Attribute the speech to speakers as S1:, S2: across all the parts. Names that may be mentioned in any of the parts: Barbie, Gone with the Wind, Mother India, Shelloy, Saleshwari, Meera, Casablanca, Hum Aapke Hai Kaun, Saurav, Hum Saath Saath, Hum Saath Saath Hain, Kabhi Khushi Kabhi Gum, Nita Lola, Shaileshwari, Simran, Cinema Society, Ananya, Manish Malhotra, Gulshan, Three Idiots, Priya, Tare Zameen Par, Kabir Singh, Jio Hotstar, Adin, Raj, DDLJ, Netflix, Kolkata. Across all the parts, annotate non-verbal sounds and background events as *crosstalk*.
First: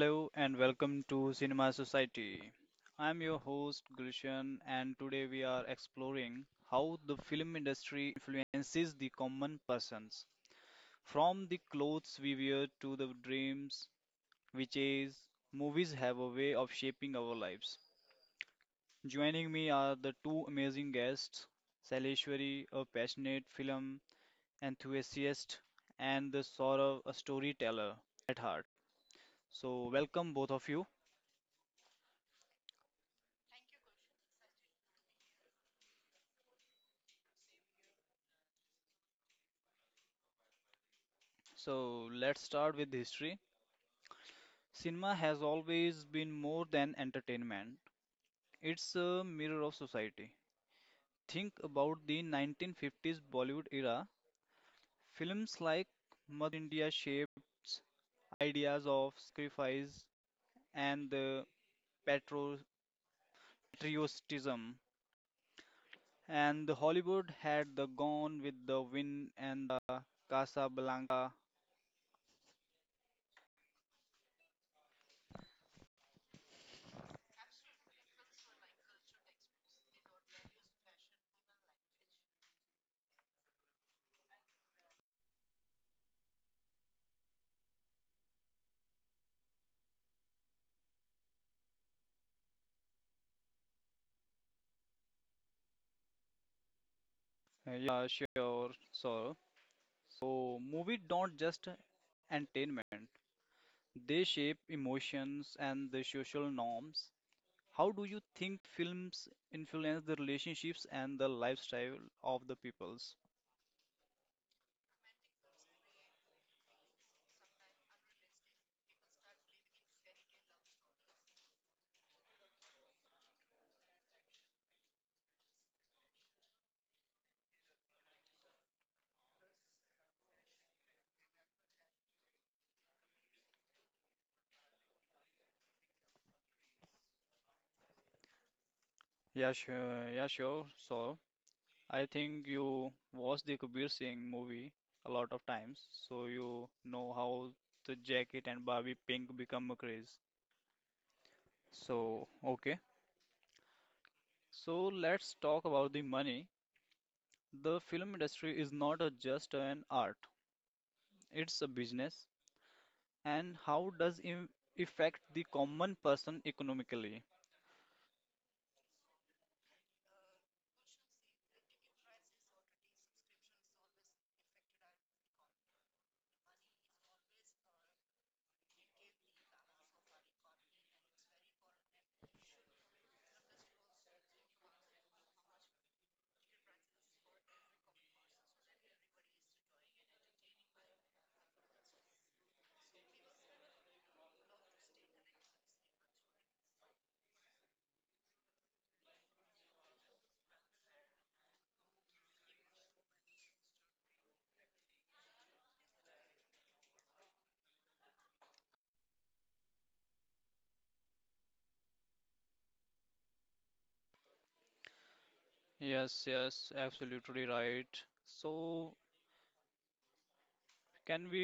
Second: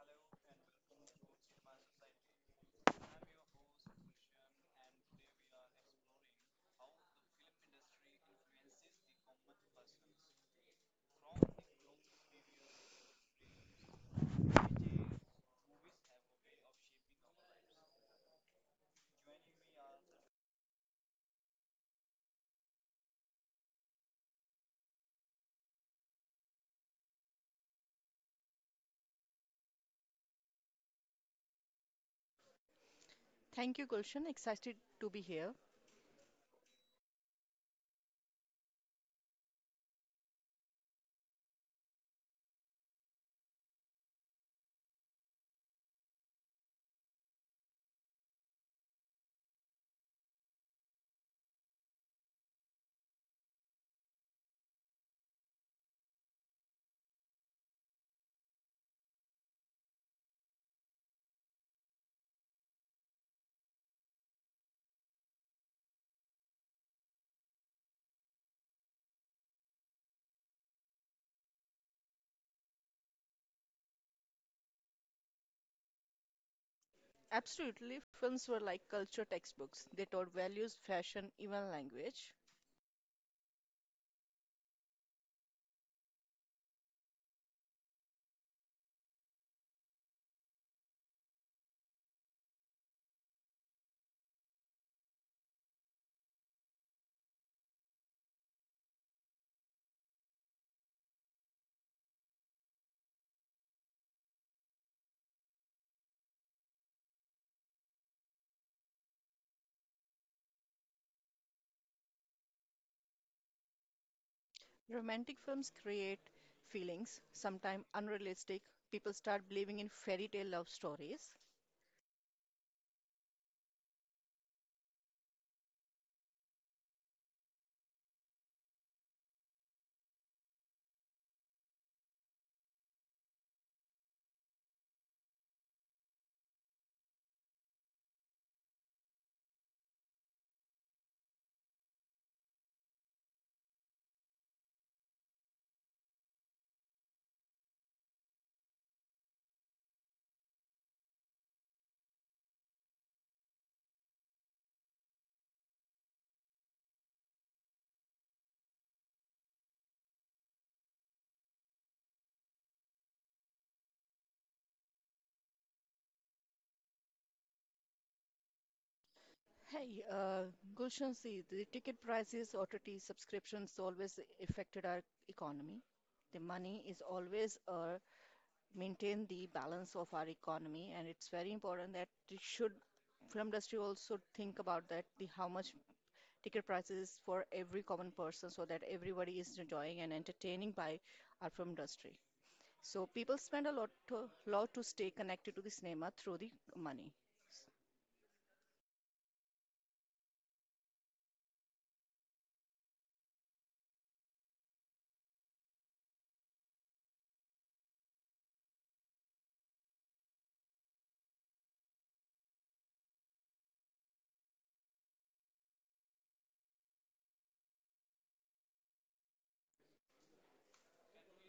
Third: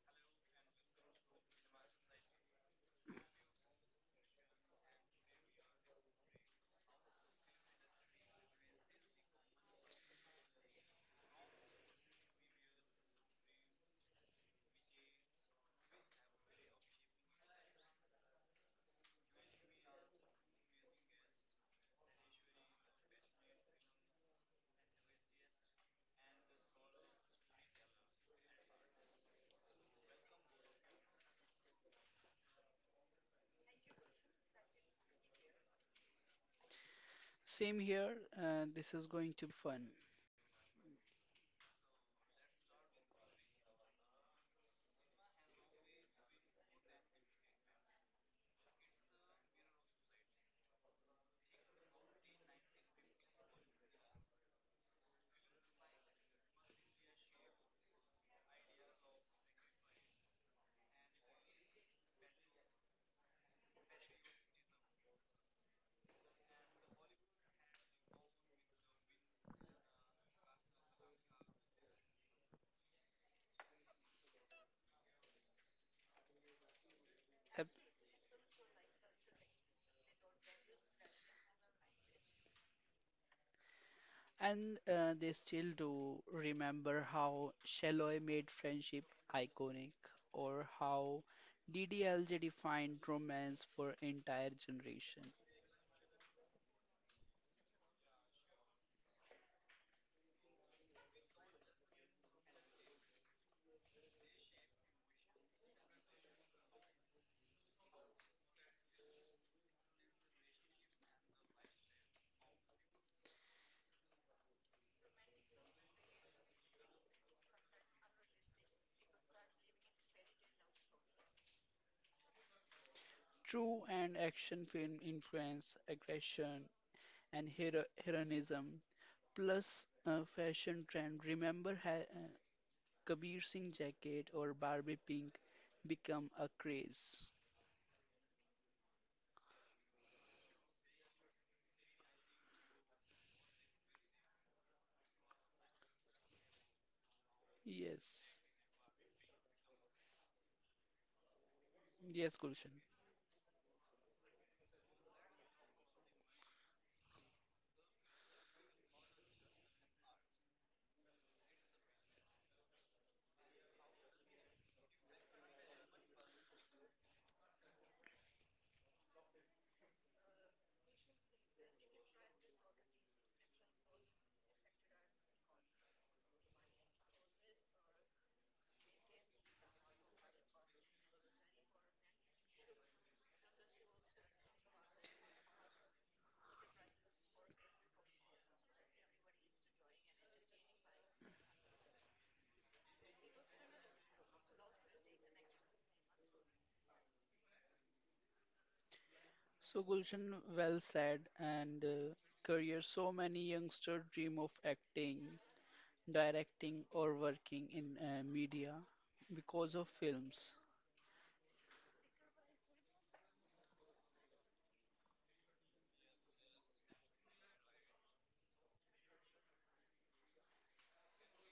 S1: Hello and welcome to Cinema Society. I'm your host Gulshan and today we are exploring how the film industry influences the common persons. From the clothes we wear to the dreams we chase, movies have a way of shaping our lives. Joining me are the two amazing guests, Saleshwari, a passionate film enthusiast, and the Saurav, a storyteller at heart. So welcome both of you.
S2: Thank you, Gulshan. Excited to be here.
S3: Same here, this is going to be fun.
S1: So let's start with history. Cinema has always been more than entertainment, it's a mirror of society. Think about the 1950s Bollywood era. Films like Mother India shaped ideas of sacrifice and the patro- patriotism, and the Hollywood had the Gone with the Wind and the Casablanca.
S3: Yep.
S2: Absolutely, films were like culture textbooks. They taught values, fashion, even language.
S3: And they still do remember how Shelloy made friendship iconic, or how DDLJ defined romance for entire generation.
S1: Yeah, sure, sure. So, movie don't just entertainment. They shape emotions and the social norms. How do you think films influence the relationships and the lifestyle of the peoples?
S2: Romantic films create feelings, sometimes unrealistic. People start believing in fairy tale love stories.
S3: True and action film influence aggression and hero heroism. Plus, fashion trend. Remember, Kabir Singh jacket or Barbie pink become a craze.
S1: Yeah, sure. Yeah, sure. So I think you watched the Kabir Singh movie a lot of times, so you know how the
S3: Yes,
S1: jacket and Barbie pink become a craze. So,
S3: yes, Gulshan.
S1: okay. So let's talk about the money. The film industry is not a just an art, it's a business. And how does it affect the common person economically?
S2: Hey, Gulshan, see, the ticket prices, OTT subscriptions always affected our economy. The money is always maintain the balance of our economy, and it's very important that it should film industry also think about that the how much ticket prices for every common person so that everybody is enjoying and entertaining by our film industry. So people spend a lot to stay connected to the cinema through the money.
S3: So, Gulshan, well said. And career. So many youngsters dream of acting, directing, or working in media because of films.
S1: Yes, yes, absolutely right. So, can we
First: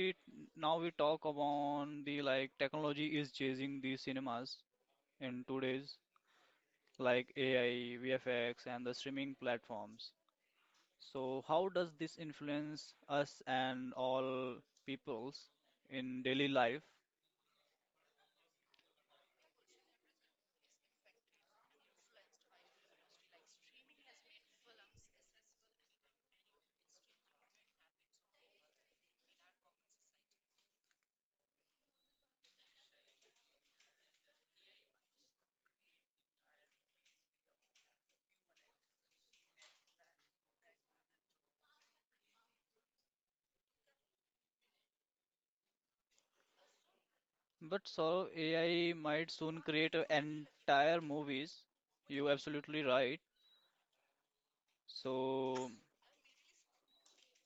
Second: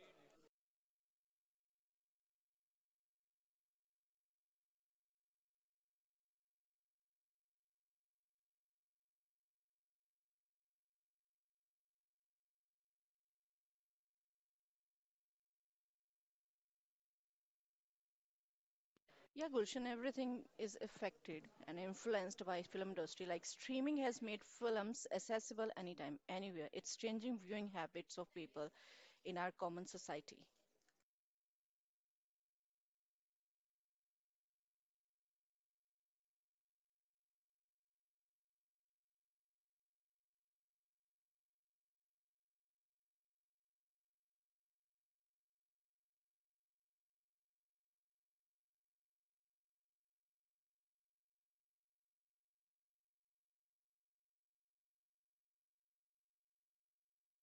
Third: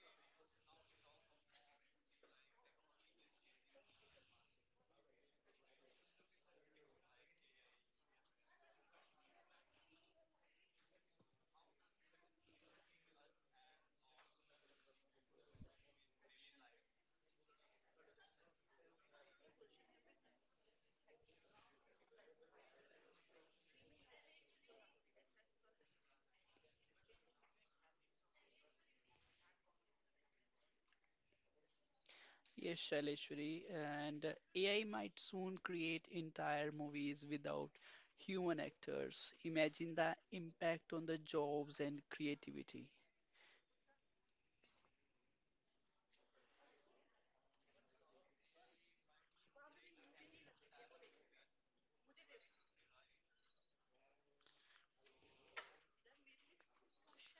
S1: now we talk about the like technology is chasing the cinemas in today's like AI, VFX, and the streaming platforms. So, how does this influence us and all peoples in daily life?
S2: Yeah, Gulshan, everything is affected and influenced by film industry. Like streaming has made films accessible anytime, anywhere. It's changing viewing habits of people in our common society.
S3: Yes, Shaileshwari, and AI might soon create entire movies without human actors. Imagine the impact on the jobs and creativity.
S1: But so AI might soon create a entire movies. You absolutely right. So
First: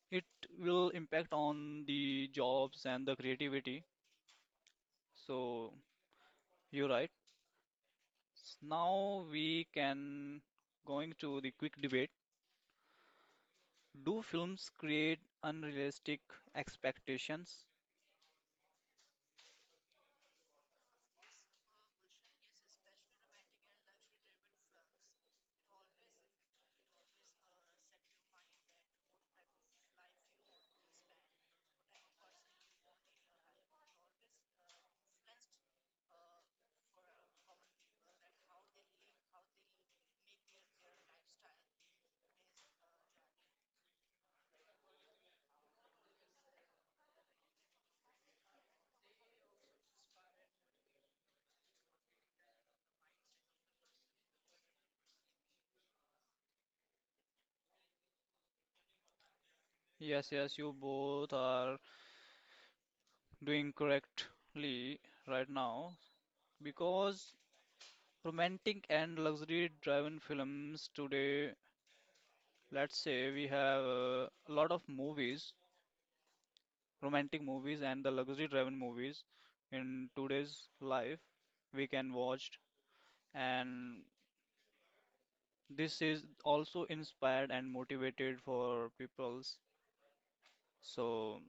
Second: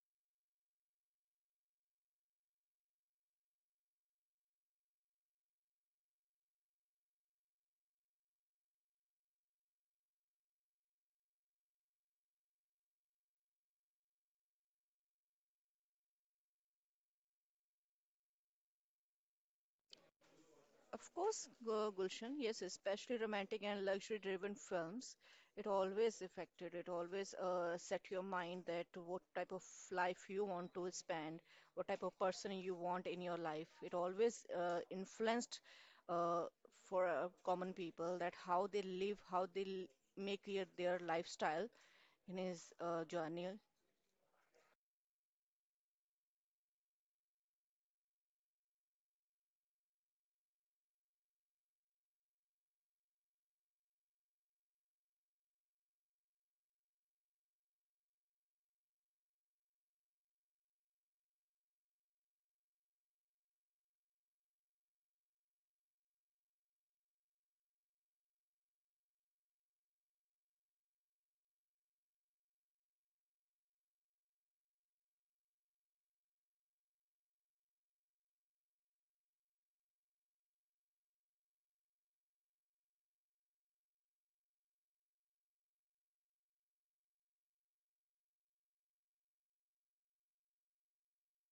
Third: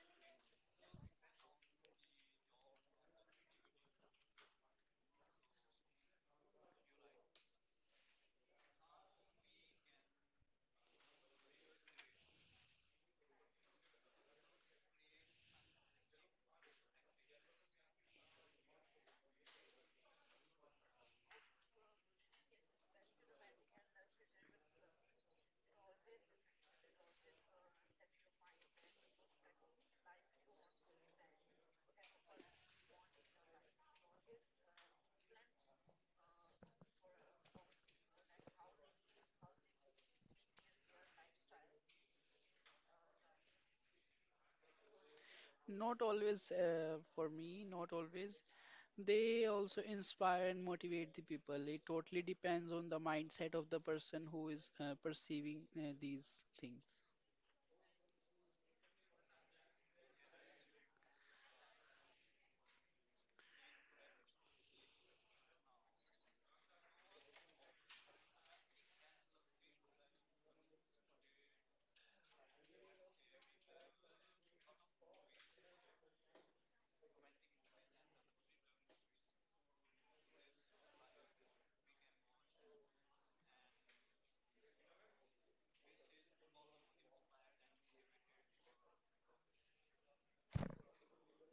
S1: it will impact on the jobs and the creativity. So you're right. Now we can going to the quick debate. Do films create unrealistic expectations?
S2: Of course, Gulshan, yes, especially romantic and luxury-driven films, it always affected. It always set your mind that what type of life you want to spend, what type of person you want in your life. It always influenced uh, for common people that how they live, make their lifestyle in his journey.
S3: Not always, for me, not always. They also inspire and motivate the people. It totally depends on the mindset of the person who is perceiving these things.
S1: Yes, yes, you both are doing correctly right now because romantic and luxury driven films today, let's say we have a lot of movies romantic movies and the luxury driven movies in today's life we can watch and this is also inspired and motivated for peoples, so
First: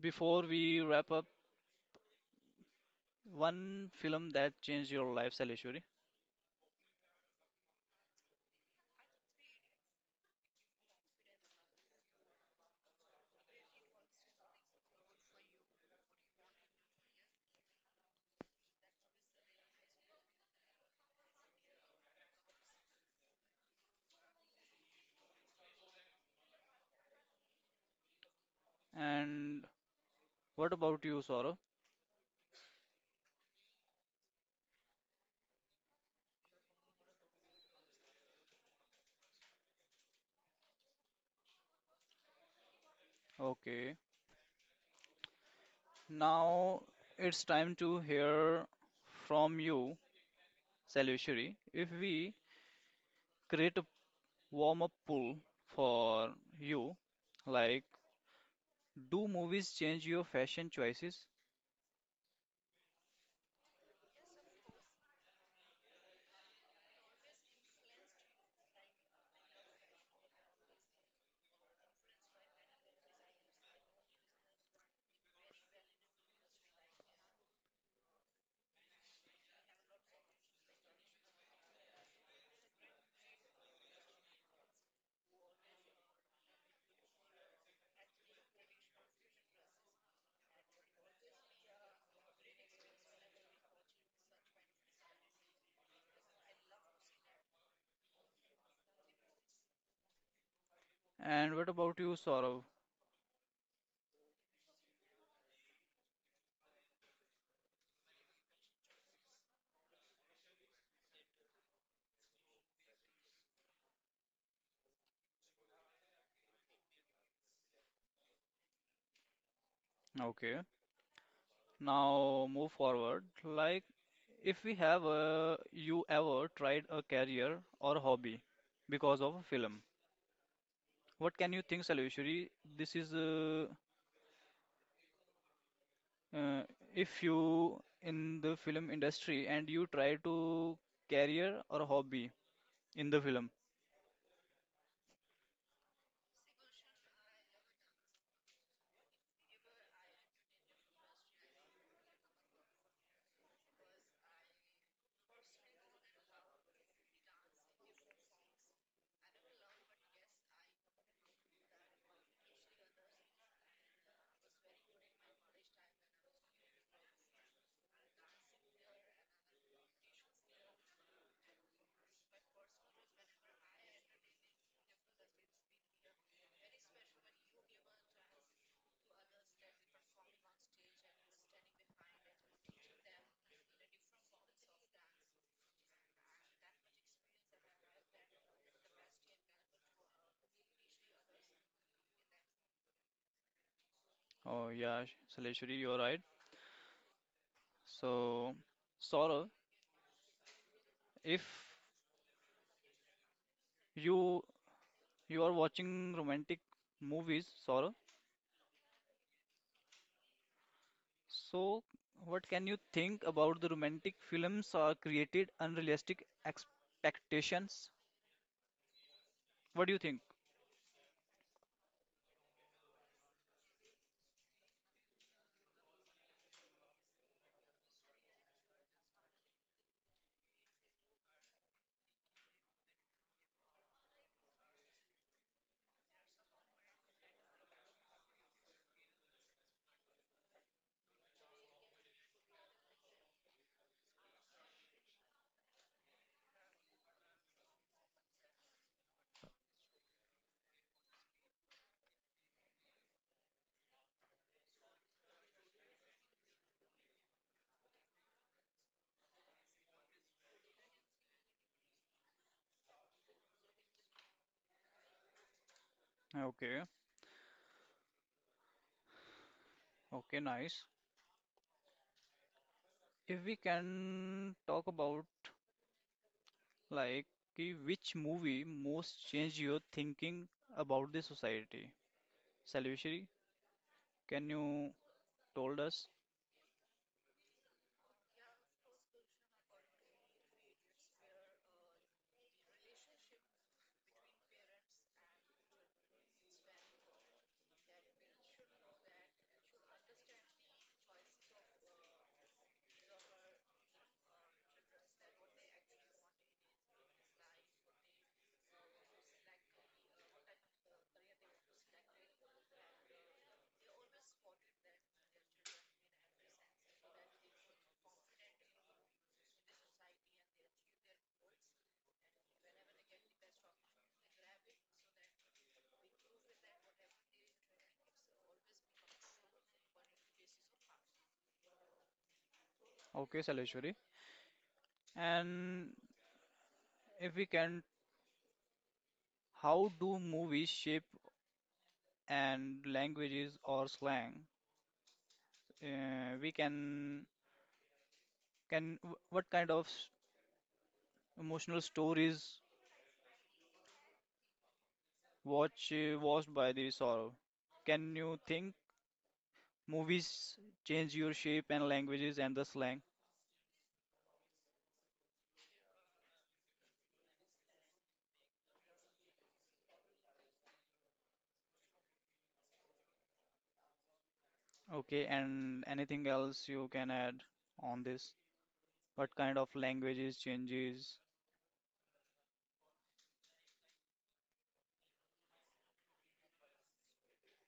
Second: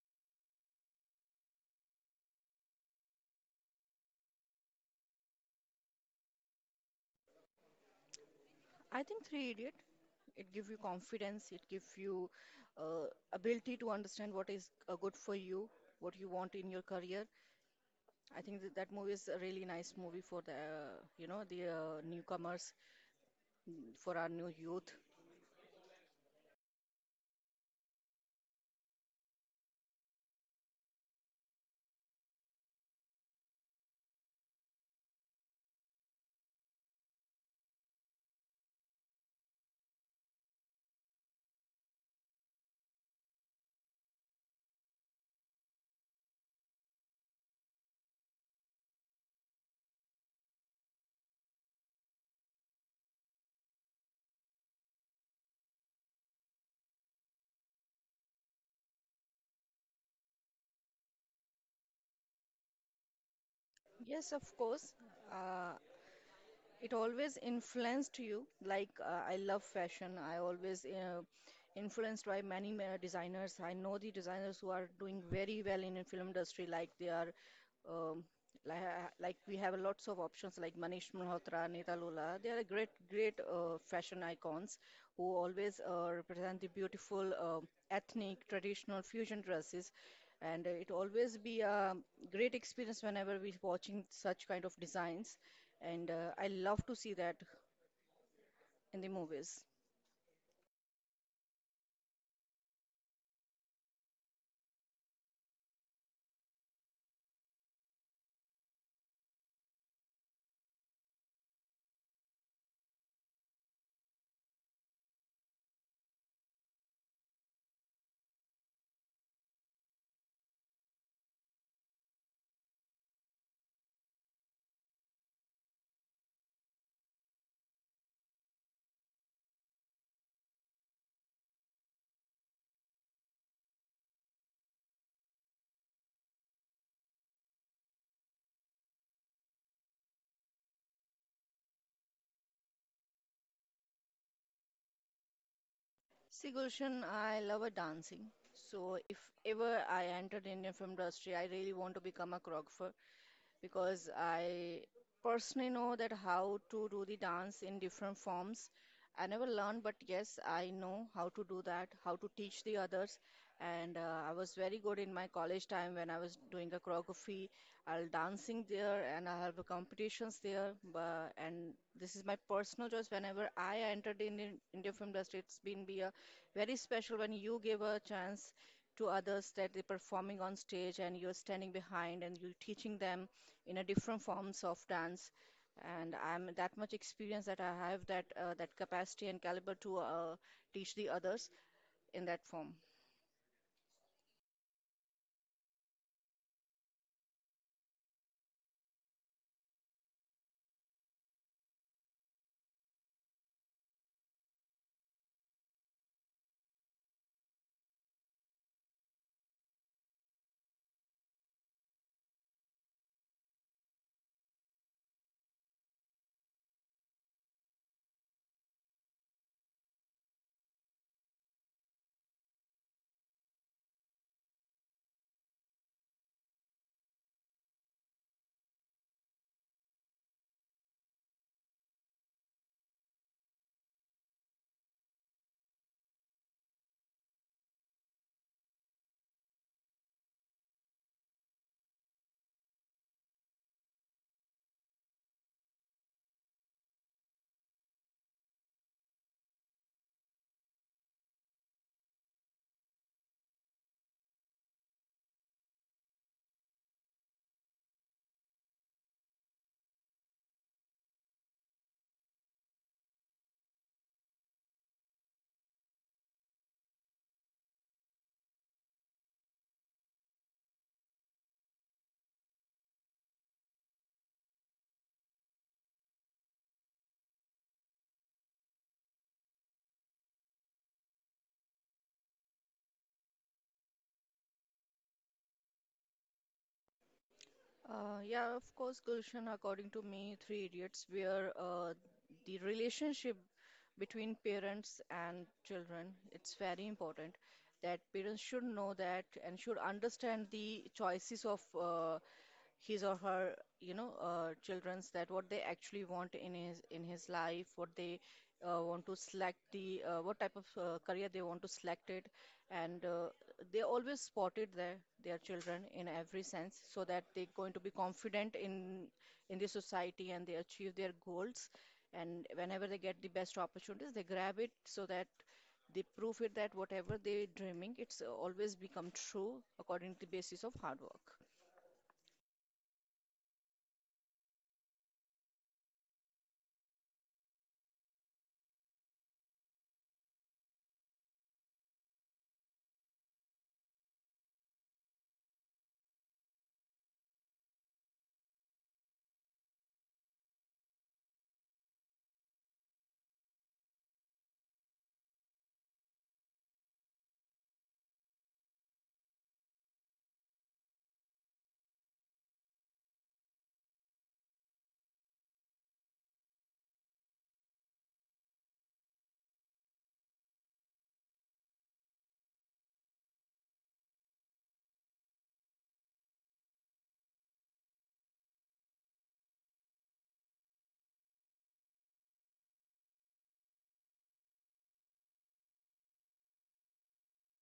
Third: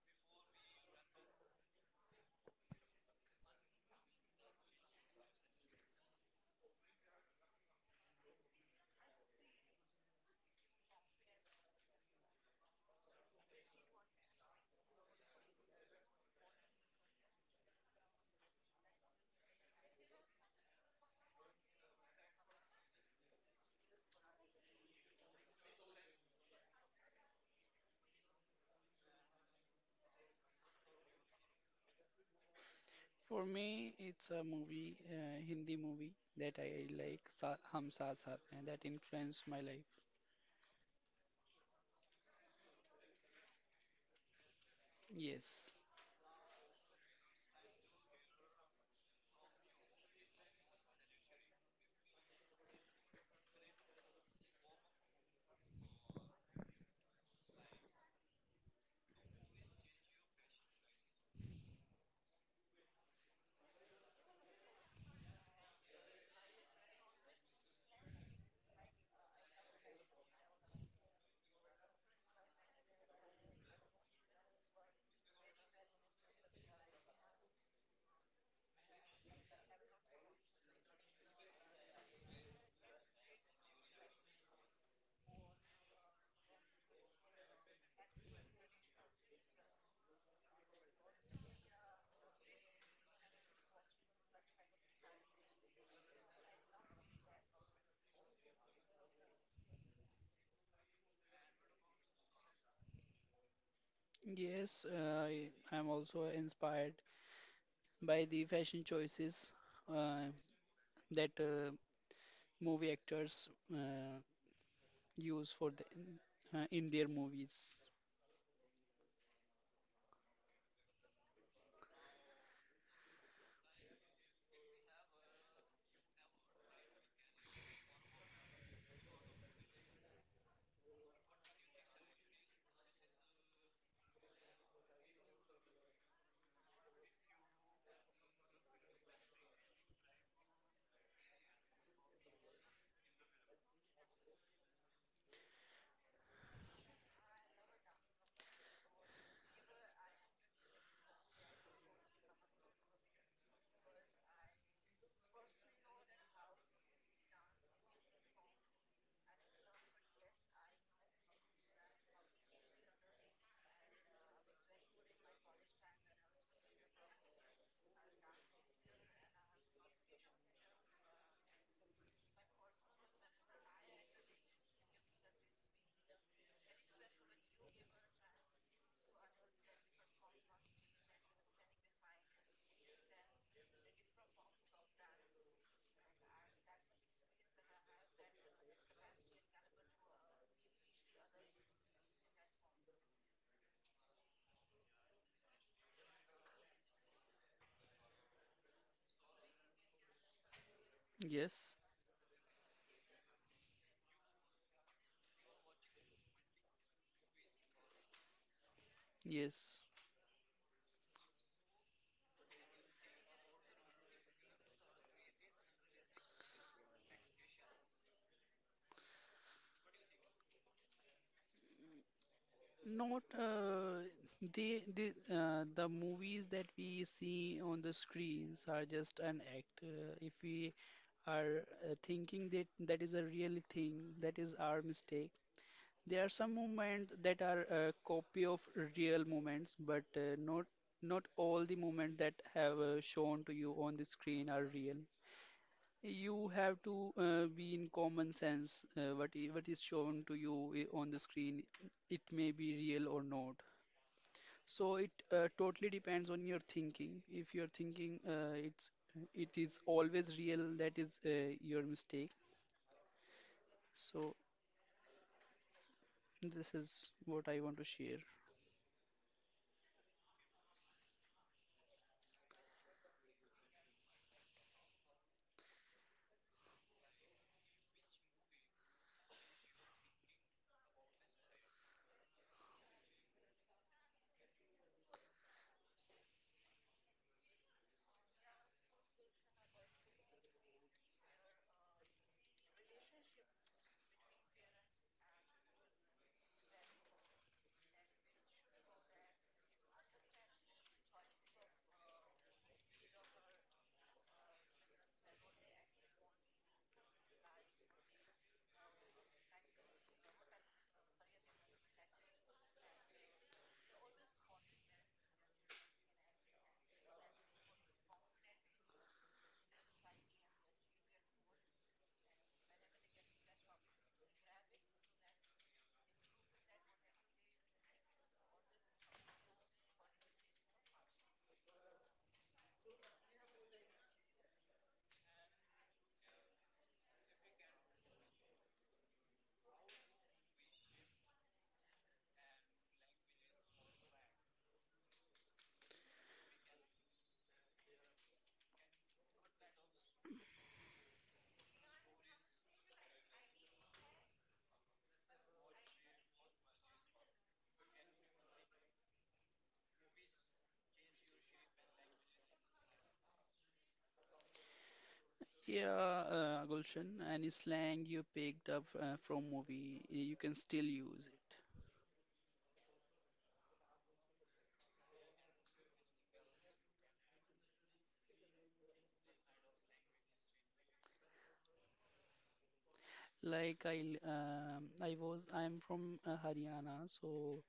S1: before we wrap up, one film that changed your lifestyle, Salishwari?
S2: I think Three Idiot, it gives you confidence, it gives you uh, ability to understand what is good for you, what you want in your career. I think that movie is a really nice movie for the you know the newcomers, for our new youth.
S1: And what about you, Saurabh?
S3: For me, it's a movie, Hindi movie that I like, Hum Saath Saath, and that influenced my life.
S1: Okay,
S3: Yes.
S1: now it's time to hear from you, Salishwari. If we create a warm up pool for you like, do movies change your fashion choices?
S2: Yes, of course. Uh, it always influenced you. Like I love fashion. I always influenced by many designers. I know the designers who are doing very well in the film industry, like they are, um, like, like we have lots of options like Manish Malhotra, Nita Lola. They are great fashion icons who always represent the beautiful ethnic, traditional fusion dresses. And it always be a great experience whenever we're watching such kind of designs. And I love to see that in the movies.
S1: And what about you, Saurav?
S3: Yes, I am also inspired by the fashion choices uh, that movie actors uh, use for the in their movies.
S1: Okay, now move forward. Like, if we have you ever tried a career or hobby because of a film, what can you think, Salveshwari? This is uh, if you in the film industry and you try to career or hobby in the film.
S2: See, Gulshan, I love a dancing. So if ever I entered Indian film industry, I really want to become a choreographer because I personally know that how to do the dance in different forms. I never learned, but yes, I know how to do that, how to teach the others. And I was very good in my college time when I was doing a choreography. I'll dancing there and I have competitions there. But, and this is my personal choice. Whenever I entered in Indian film industry, it's been be a very special when you give a chance to others that they're performing on stage and you're standing behind and you're teaching them in a different forms of dance and I'm that much experience that I have that that capacity and caliber to teach the others in that form.
S1: Oh yeah, Salveshwari, you're right. So, Saurav, if
S3: Yes,
S1: you you are watching romantic movies, Saurabh.
S3: yes.
S1: So, what can you think about the romantic films are created unrealistic expectations? What do you think?
S3: Not they the movies that we see on the screens are just an act. If we are thinking that that is a real thing, that is our mistake. There are some movements that are a copy of real movements, but not all the movements that have shown to you on the screen are real. You have to be in common sense. What is shown to you on the screen, it may be real or not. So it totally depends on your thinking. If you're thinking it is always real, that is your mistake. So this
S1: Okay,
S3: is what I want to share.
S1: okay, nice. If we can talk about like कि which movie most changed your thinking about the society? Salveshri, can you told us?
S2: Yeah, of course, Gulshan, according to me, Three Idiots, where the relationship between parents and children, it's very important that parents should know that and should understand the choices of his or her you know children's that what they actually want in his life, what they want to select the what type of career they want to select it, and they always spotted their children in every sense so that they're going to be confident in the society and they achieve their goals, and whenever they get the best opportunities they grab it so that they prove it that whatever they're dreaming it's always become true according to the basis of hard work.
S1: Okay, Salveshri. And if we can, how do movies shape and languages or slang? We can what kind of emotional stories watch watched by the sorrow? Can you think movies change your shape and languages and the slang?
S3: Yeah, Gulshan, any slang you picked up from movie, you can still use it.
S1: Okay, and anything else you can add on this? What kind of languages changes?
S3: Like I, l- I was, I'm from Haryana, so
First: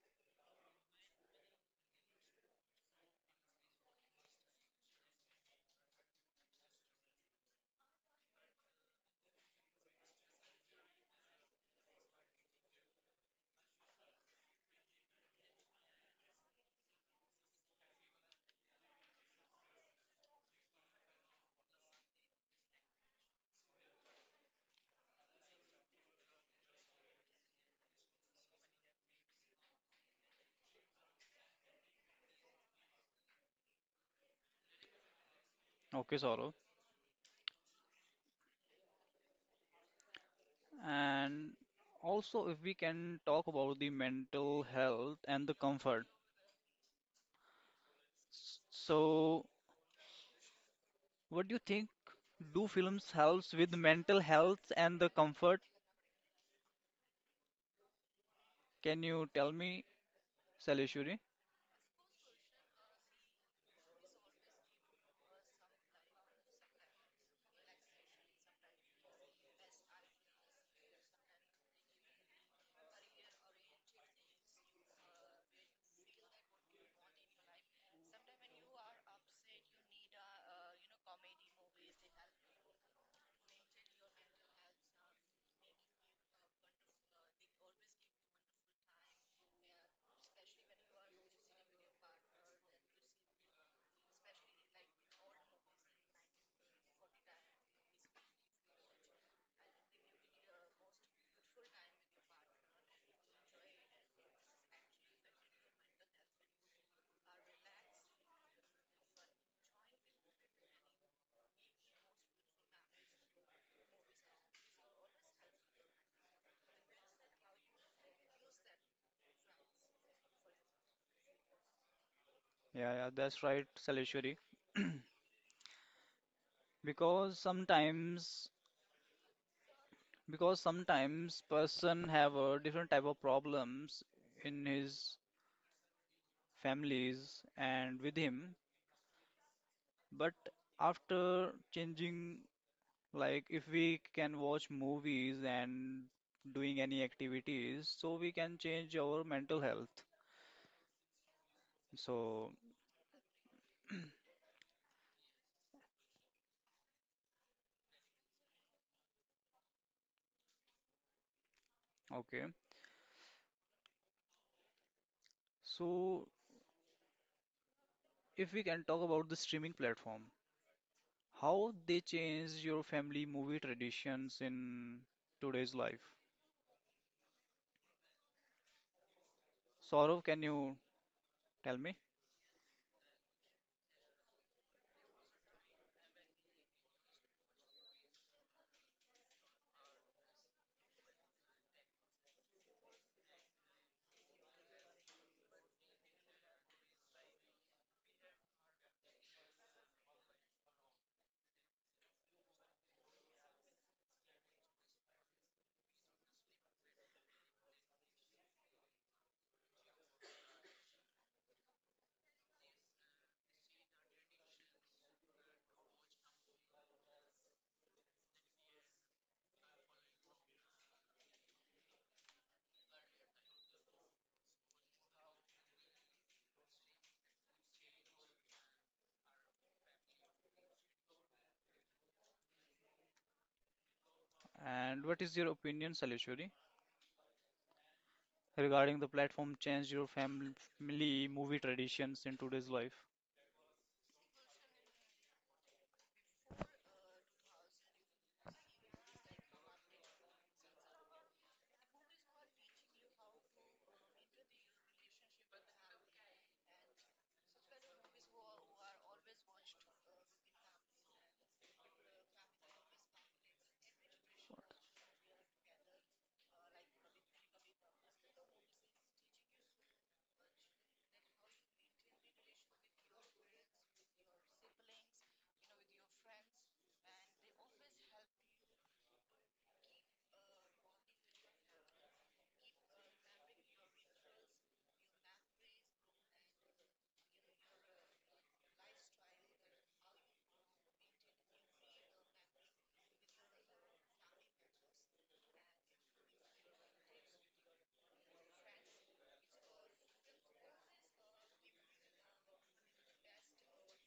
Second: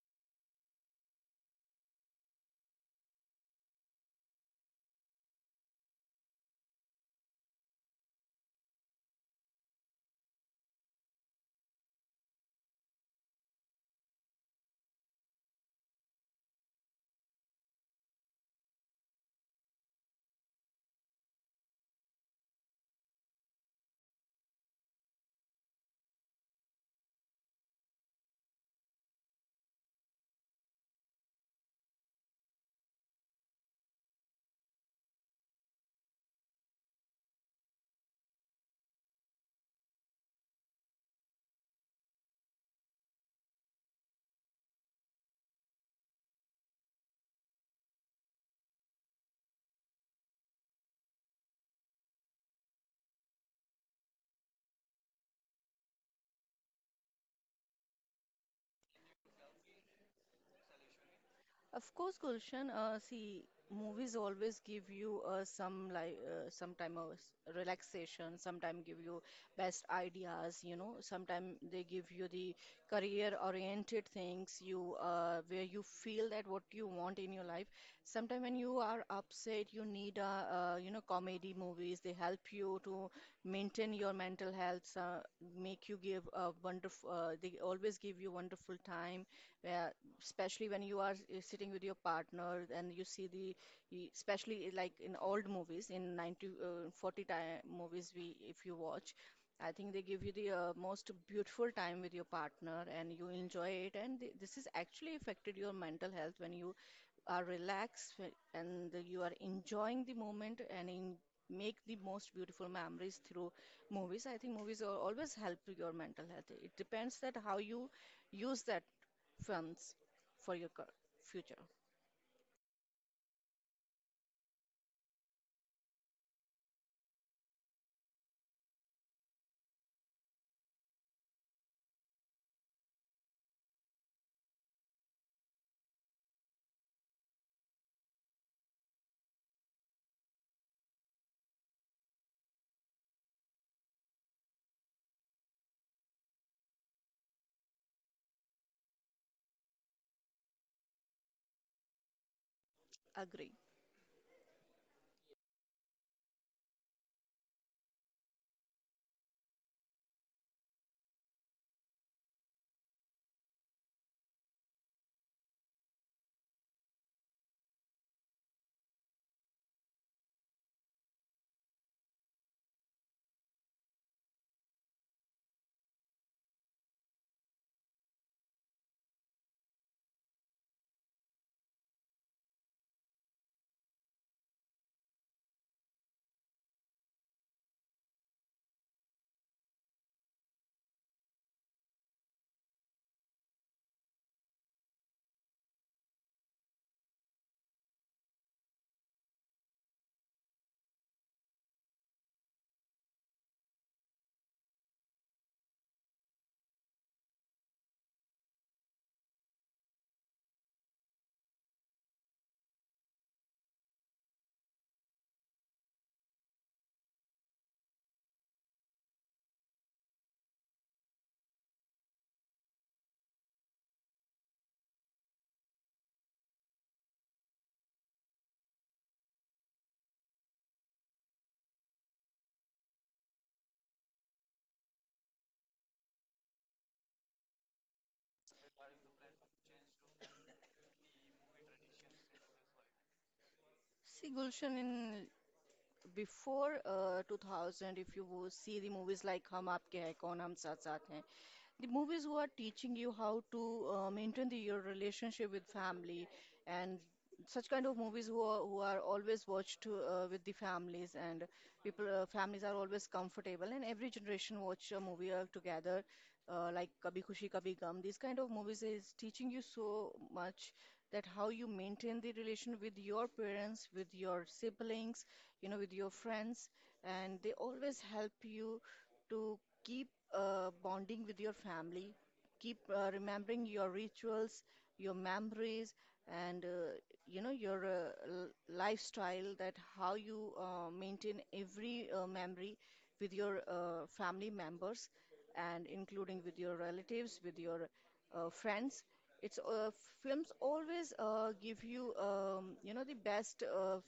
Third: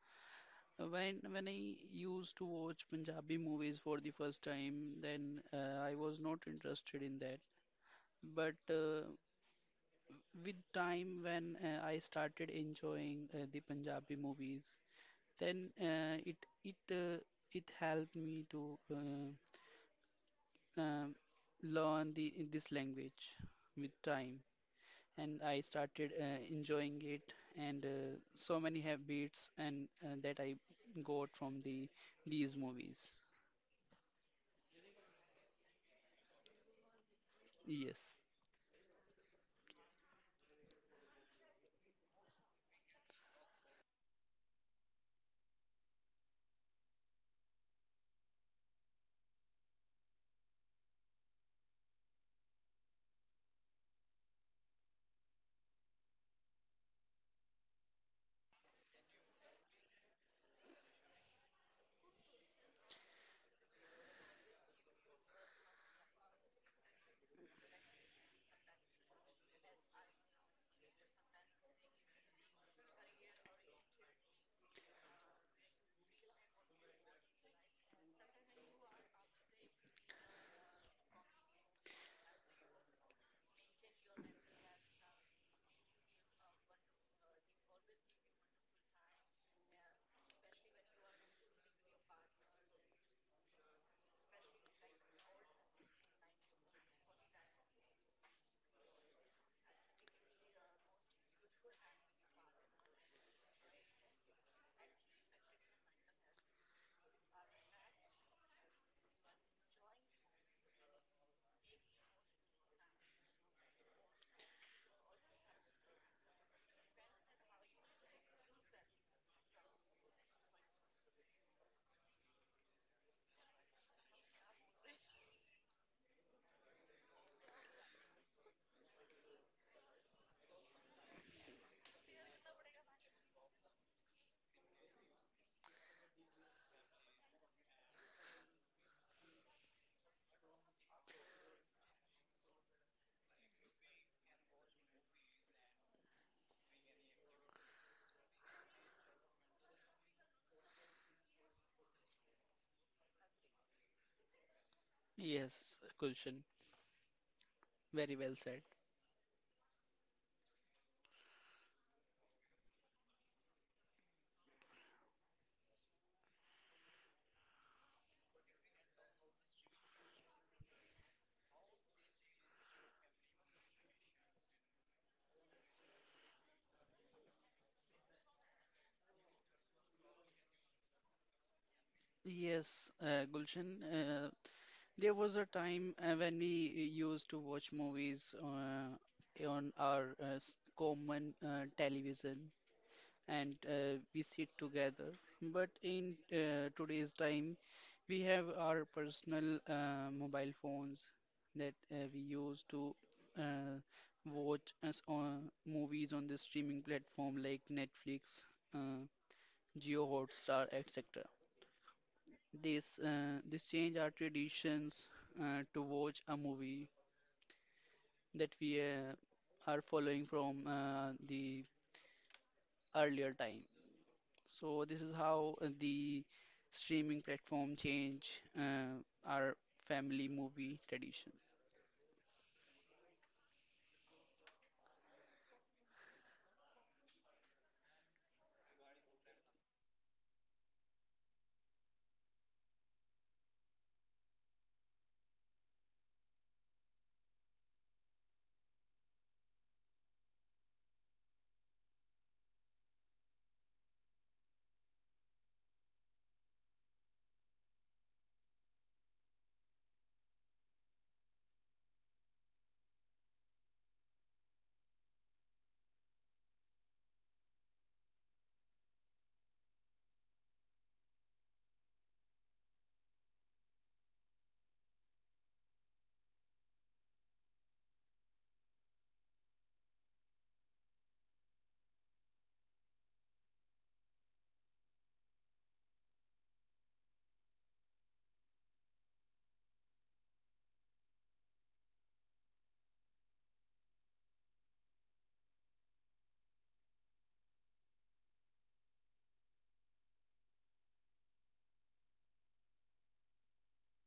S3: when I used to watch Punjabi movies for the first time, then I was not interested in that. But with time, when I started enjoying the Punjabi movies, then it uh, it helped me to. Um, Learn the in this language with time, and I started enjoying it, and so many habits and that I got from the these movies.
S1: Okay, sorrow.
S3: Yes,
S1: And also, if we can talk about the mental health and the comfort. So, what do you think? Do films helps with mental health and the comfort? Can you tell me, Salishuri?
S2: Of course, Gulshan, see, movies always give you some like sometime of relaxation. Sometimes give you best ideas, you know, sometimes they give you the career-oriented things you where you feel that what you want in your life. Sometimes when you are upset, you need a you know comedy movies. They help you to maintain your mental health, make you give a wonderful. They always give you wonderful time where especially when you are sitting with your partner and you see the especially like in old movies in 90 40 time movies we if you watch, I think they give you the most beautiful time with your partner and you enjoy it, and th this is actually affected your mental health when you are relaxed you are enjoying the moment and in, make the most beautiful memories through movies. I think movies are always help to your mental health. It depends that how you use that films for your future.
S1: Yeah, yeah, that's right, Salishuri. *clears throat* because sometimes because sometimes person have a different type of problems in his families and with him, but after changing, like if we can watch movies and doing any activities, so we can change our mental health, so
S2: Agree.
S3: yes, Gulshan, very well said.
S1: okay. So, if we can talk about the streaming platform, how they change your family movie traditions in today's life. Saurav, can you tell me?
S3: Yes, Gulshan. Uh, there was a time when we used to watch movies on our common television, and we sit together. But in today's time, we have our personal mobile phones that we use to uh, watch us on movies on the streaming platform like Netflix, uh, Jio Hotstar, etc. This change our traditions to watch a movie that we are following from the earlier time. So this is how the streaming platform change our family movie tradition.
S1: And what is your opinion, Salishwari, regarding the platform change your family movie traditions in today's life?
S2: See, Gulshan, in before 2000, if you see the movies like Hum Aapke Hai Kaun, Hum Saath Saath Hain, the movies were teaching you how to maintain your relationship with family, and such kind of movies who are always watched with the families, and people families are always comfortable and every generation watch a movie together like Kabhi Khushi Kabhi Gum. These kind of movies is teaching you so much that how you maintain the relation with your parents, with your siblings, you know, with your friends, and they always help you to keep bonding with your family, keep remembering your rituals, your memories, and you know your lifestyle. That how you maintain every memory with your family members, and including with your relatives, with your friends. It's Films always give you you know the best uh, f-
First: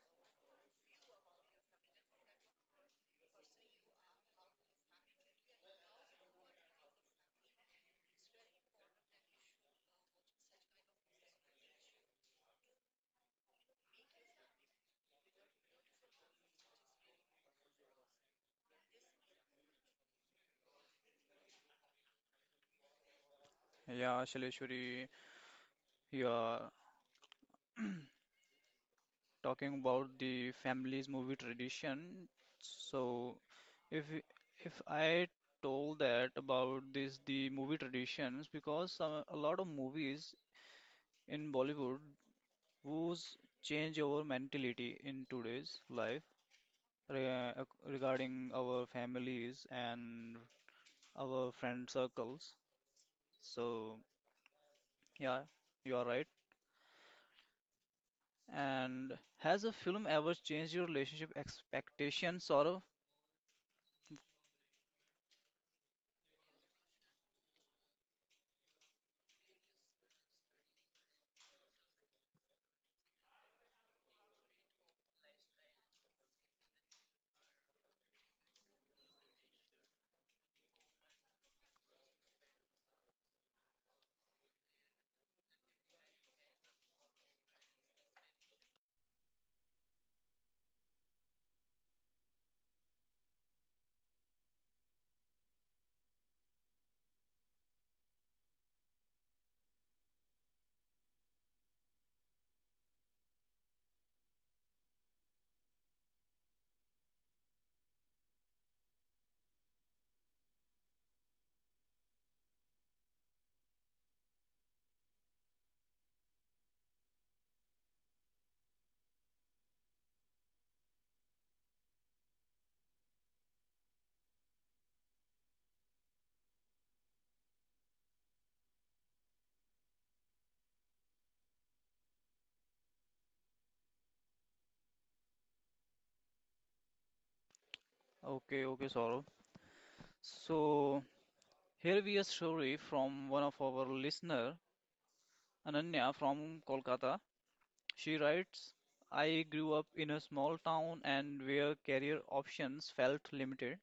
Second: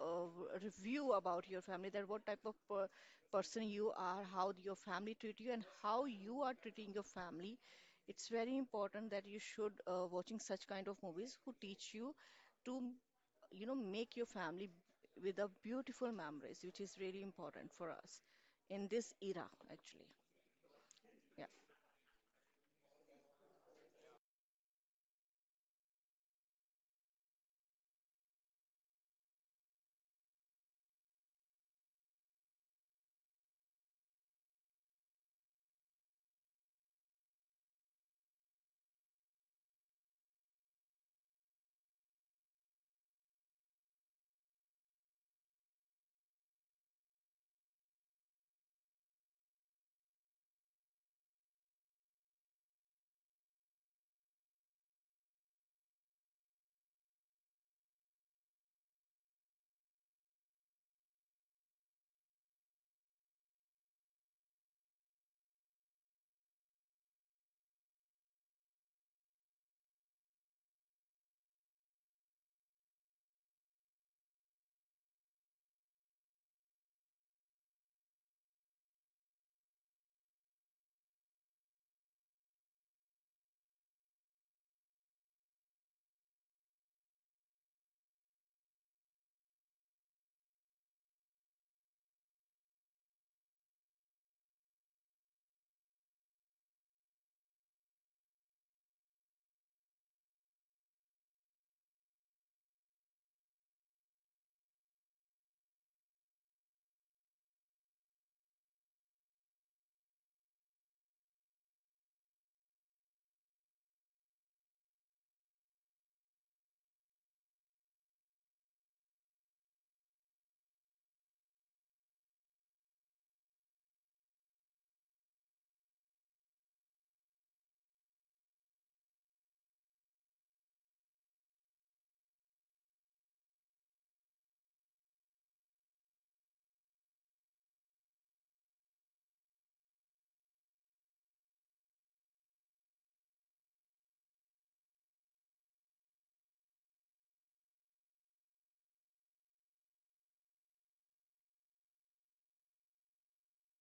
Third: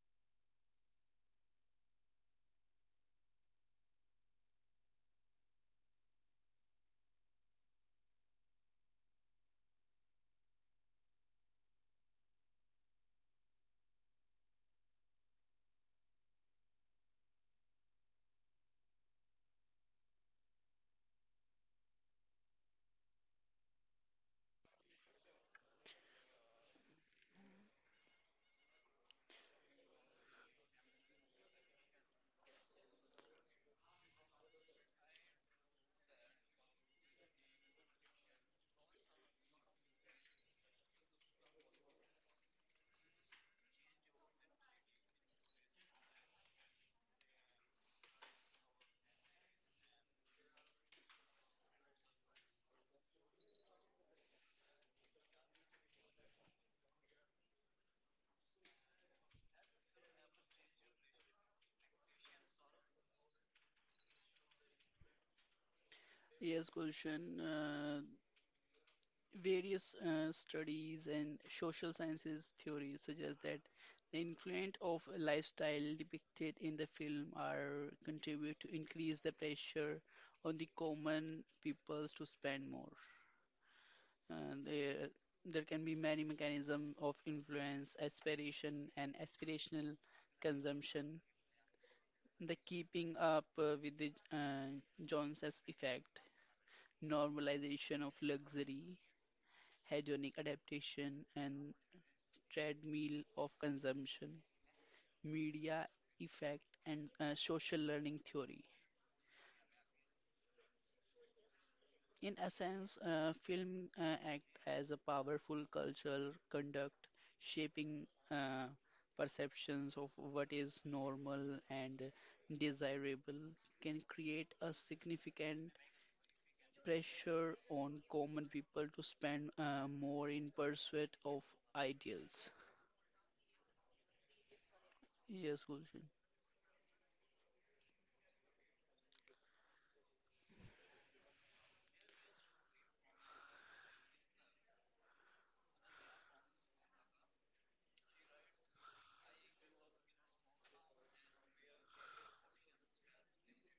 S2: uh, review about your family that what type of person you are, how your family treat you, and how you are treating your family. It's very important that you should watching such kind of movies who teach you to, you know, make your family with a beautiful memories, which is really important for us in this era, actually. Yeah.
S1: Yeah, Salishwari, yeah, talking about the family's movie tradition. So, if if I told that about this the movie traditions, because a lot of movies in Bollywood whose change our mentality in today's life regarding our families and our friend circles. So, yeah, you are right. And has a film ever changed your relationship expectations, Saurav?
S3: Yes, Gulshan, various studies and social sciences theories suggest that the influence of a lifestyle depicted in the film are contribute to increase the pressure on the common peoples to spend more. Uh, there, there can be many mechanisms of influence, aspiration, and aspirational consumption. The keeping up with the Joneses effect, normalization of luxury, hedonic adaptation, and treadmill of consumption, media effect, and social learning theory. In essence, film act as a powerful cultural conduct, shaping perceptions of what is normal and desirable, can create a significant pressure on common people to spend more in pursuit of ideals. Yes, Gulshan.
S1: Okay, okay, Saurav. So here we a story from one of our listener, Ananya from Kolkata. She writes, I grew up in a small town and where career options felt limited.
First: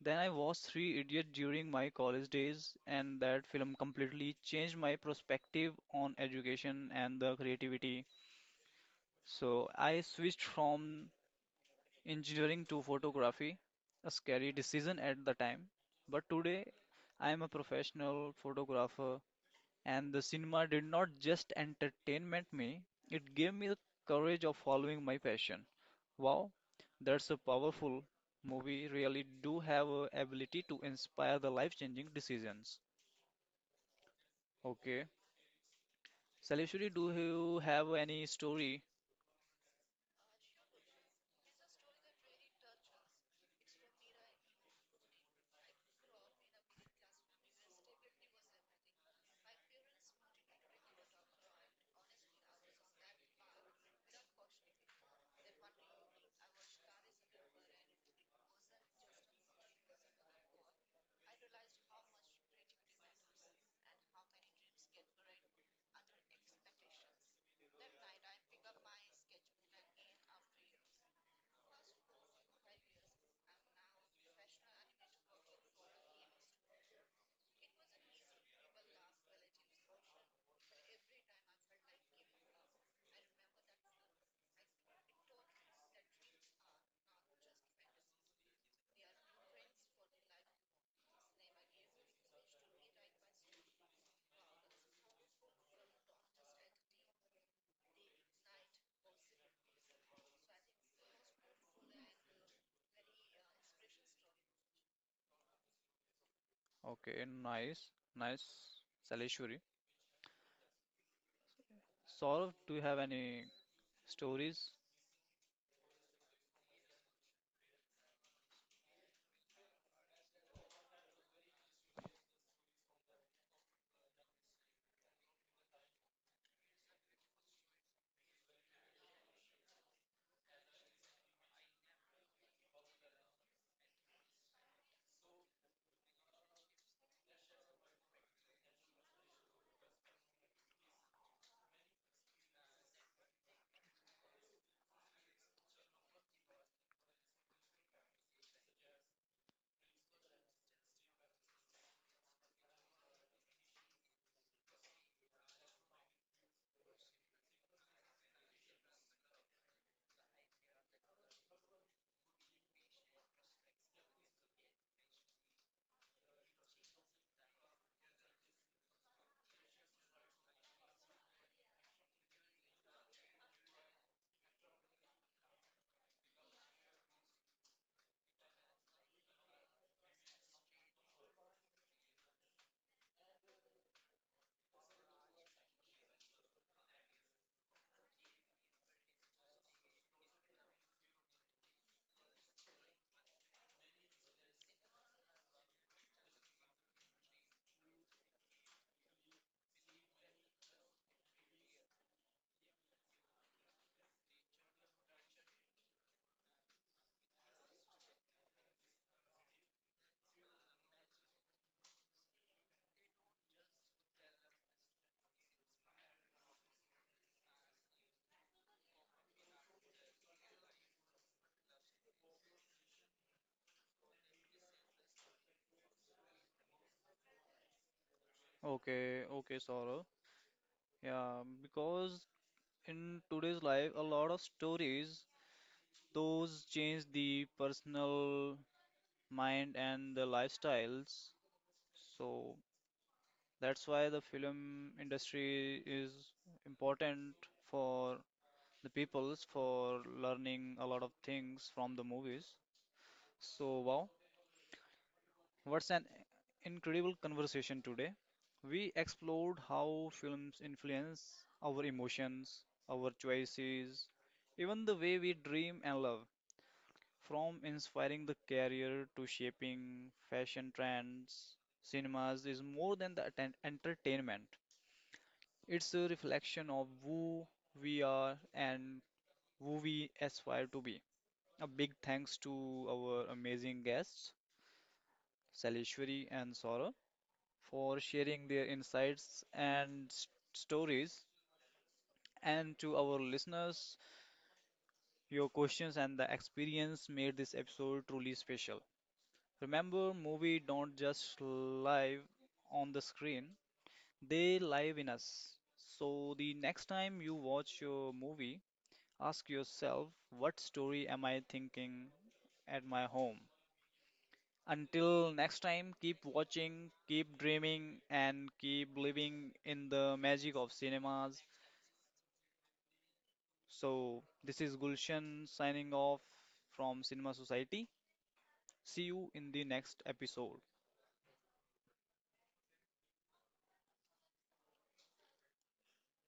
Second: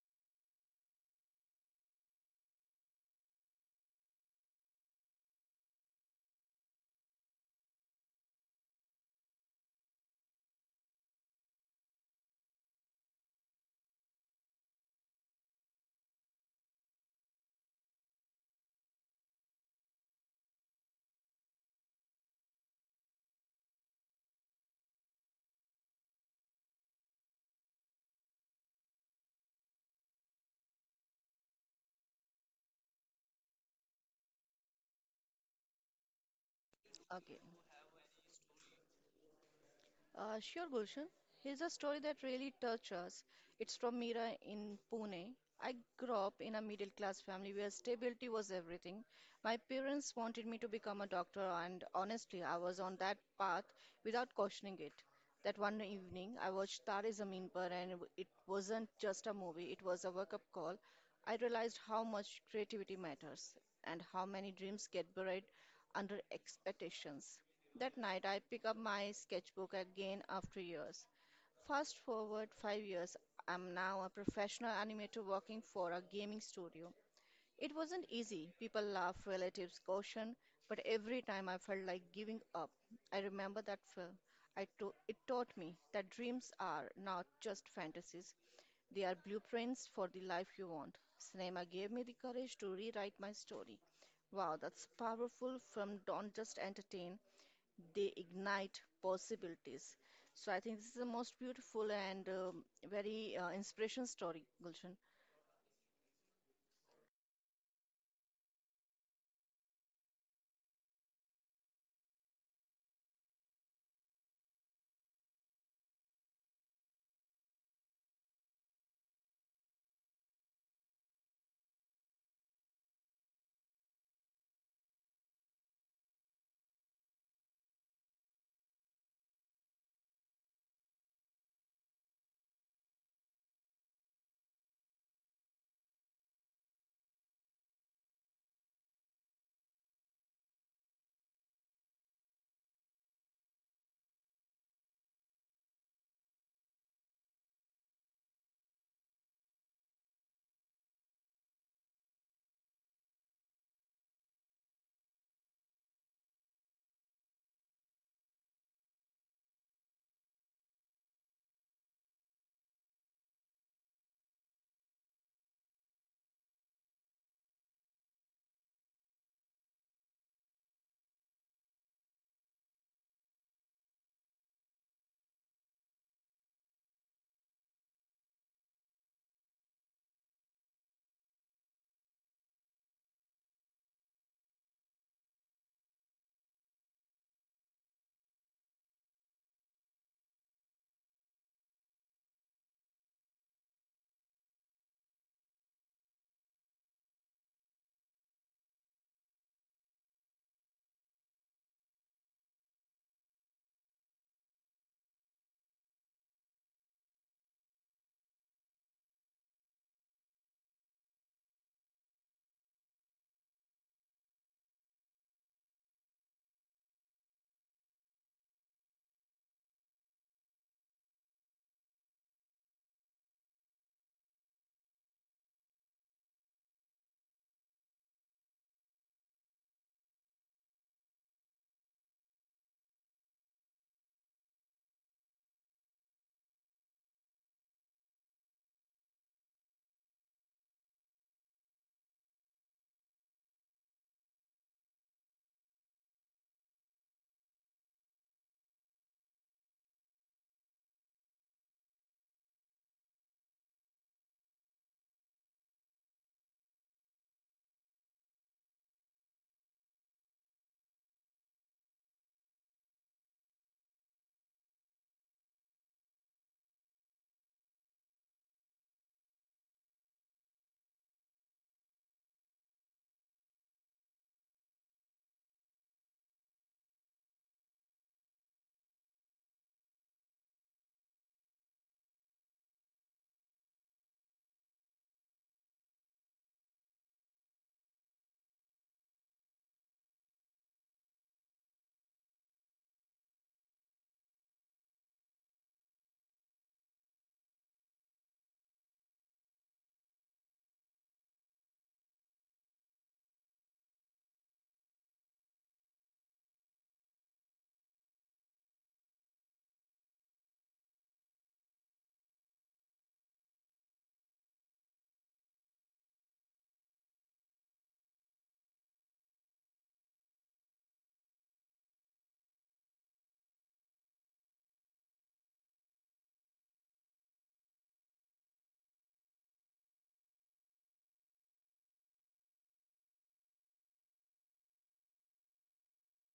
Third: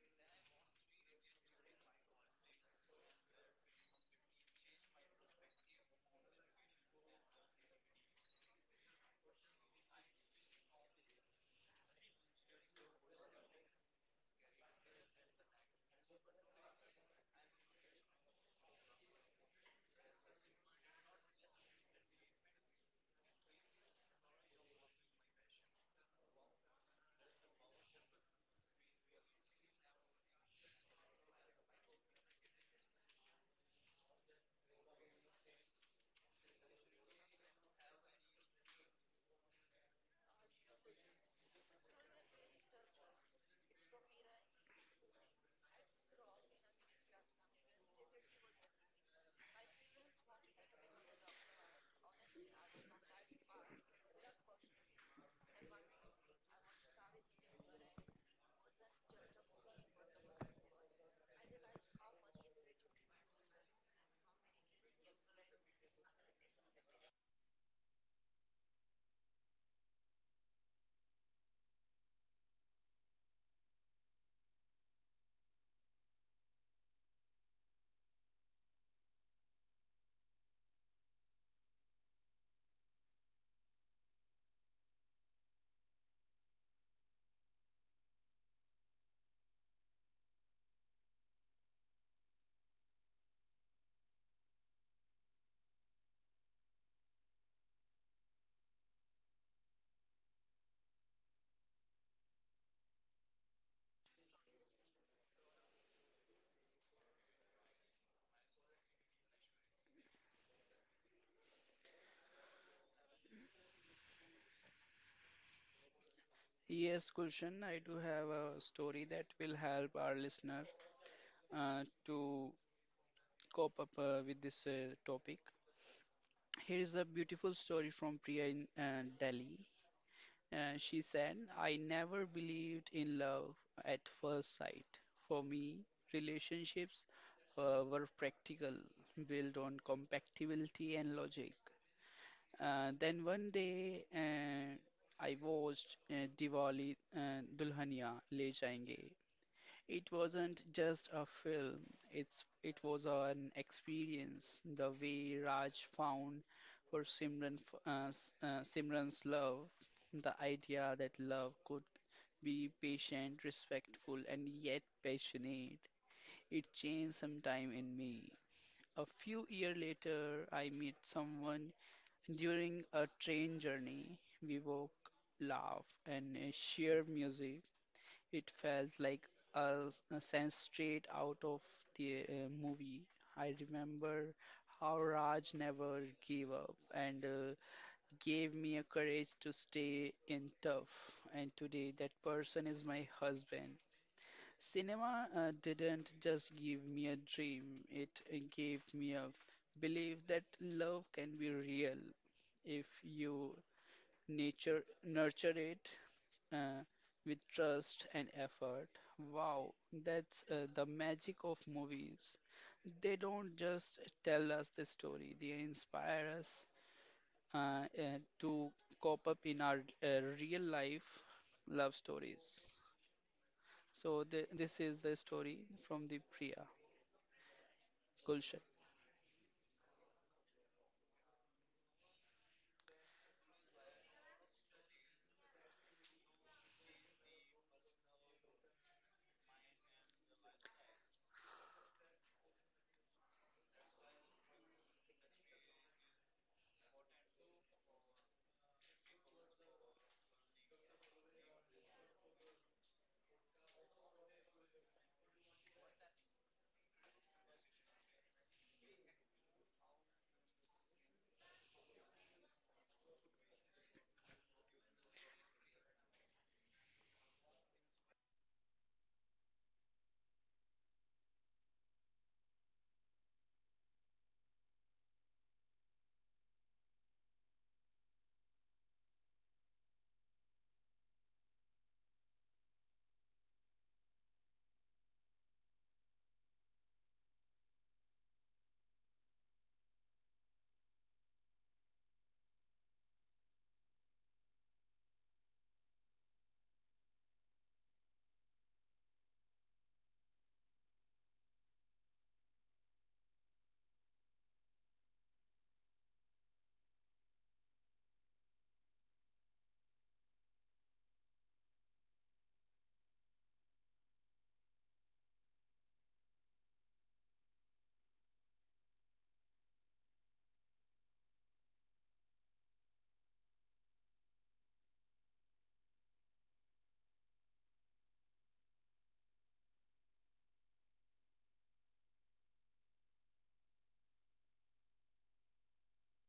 S1: Then I watched Three Idiots during my college days, and that film completely changed my perspective on education and the creativity. So I switched from engineering to photography, a scary decision at the time. But today I am a professional photographer and the cinema did not just entertainment me, it gave me the courage of following my passion. Wow, that's a powerful movie, really do have a ability to inspire the life-changing decisions. Okay. Salishwari, do
S2: Okay.
S1: you have any story?
S2: Sure, Gulshan. Here's a story that really touched us. It's from Meera in Pune. I grew up in a middle class family where stability was everything. My parents wanted me to become a doctor, and honestly, I was on that path without questioning it. That one evening, I watched Tare Zameen Par, and it wasn't just a movie, it was a wake up call. I realized how much creativity matters and how many dreams get buried under expectations. That night, I pick up my sketchbook again after years. Fast forward 5 years, I'm now a professional animator working for a gaming studio. It wasn't easy. People laugh, relatives caution, but every time I felt like giving up, I remember that film. It taught me that dreams are not just fantasies, they are blueprints for the life you want. Cinema gave me the courage to rewrite my story. Wow, that's powerful. Film don't just entertain, they ignite possibilities. So I think this is the most beautiful and very inspiration story, Gulshan.
S1: Okay, nice, nice. Salishwari. Saurav, do you have any stories?
S3: Yes, Gulshan, I do have a story that will help our listener to cope up with this topic. Here is a beautiful story from Priya in Delhi. She said, I never believed in love at first sight. For me, relationships were practical, built on compatibility and logic. Then one day, I watched Diwali Dulhania Le Jayenge. It wasn't just a film, it was an experience. The way Raj found for Simran, Simran's love, the idea that love could be patient, respectful, and yet passionate, it changed some time in me. A few years later, I met someone during a train journey. We walked, laughed, and shared music. It felt like a sense straight out of the movie. I remember how Raj never gave up and gave me a courage to stay in tough. And today, that person is my husband. Cinema didn't just give me a dream, it gave me a belief that love can be real if you nature nurture it uh, with trust and effort. Wow, that's the magic of movies. They don't just tell us the story, they inspire us to cope up in our real life love stories. So, this is the story from the Priya, Gulshan.
S1: Okay, okay, Saurav. Yeah, because in today's life, a lot of stories those change the personal mind and the lifestyles. So that's why the film industry is important for the peoples for learning a lot of things from the movies. So wow, what's an incredible conversation today. We explored how films influence our emotions, our choices, even the way we dream and love. From inspiring the career to shaping fashion trends, cinemas is more than the entertainment. It's a reflection of who we are and who we aspire to be. A big thanks to our amazing guests, Salishwari and Saurabh, for sharing their insights and stories. And to our listeners, your questions and the experience made this episode truly special. Remember, movie don't just live on the screen, they live in us. So, the next time you watch your movie, ask yourself, what story am I thinking at my home? Until next time, keep watching, keep dreaming, and keep living in the magic of cinemas. So, this is Gulshan signing off from Cinema Society. See you in the next episode.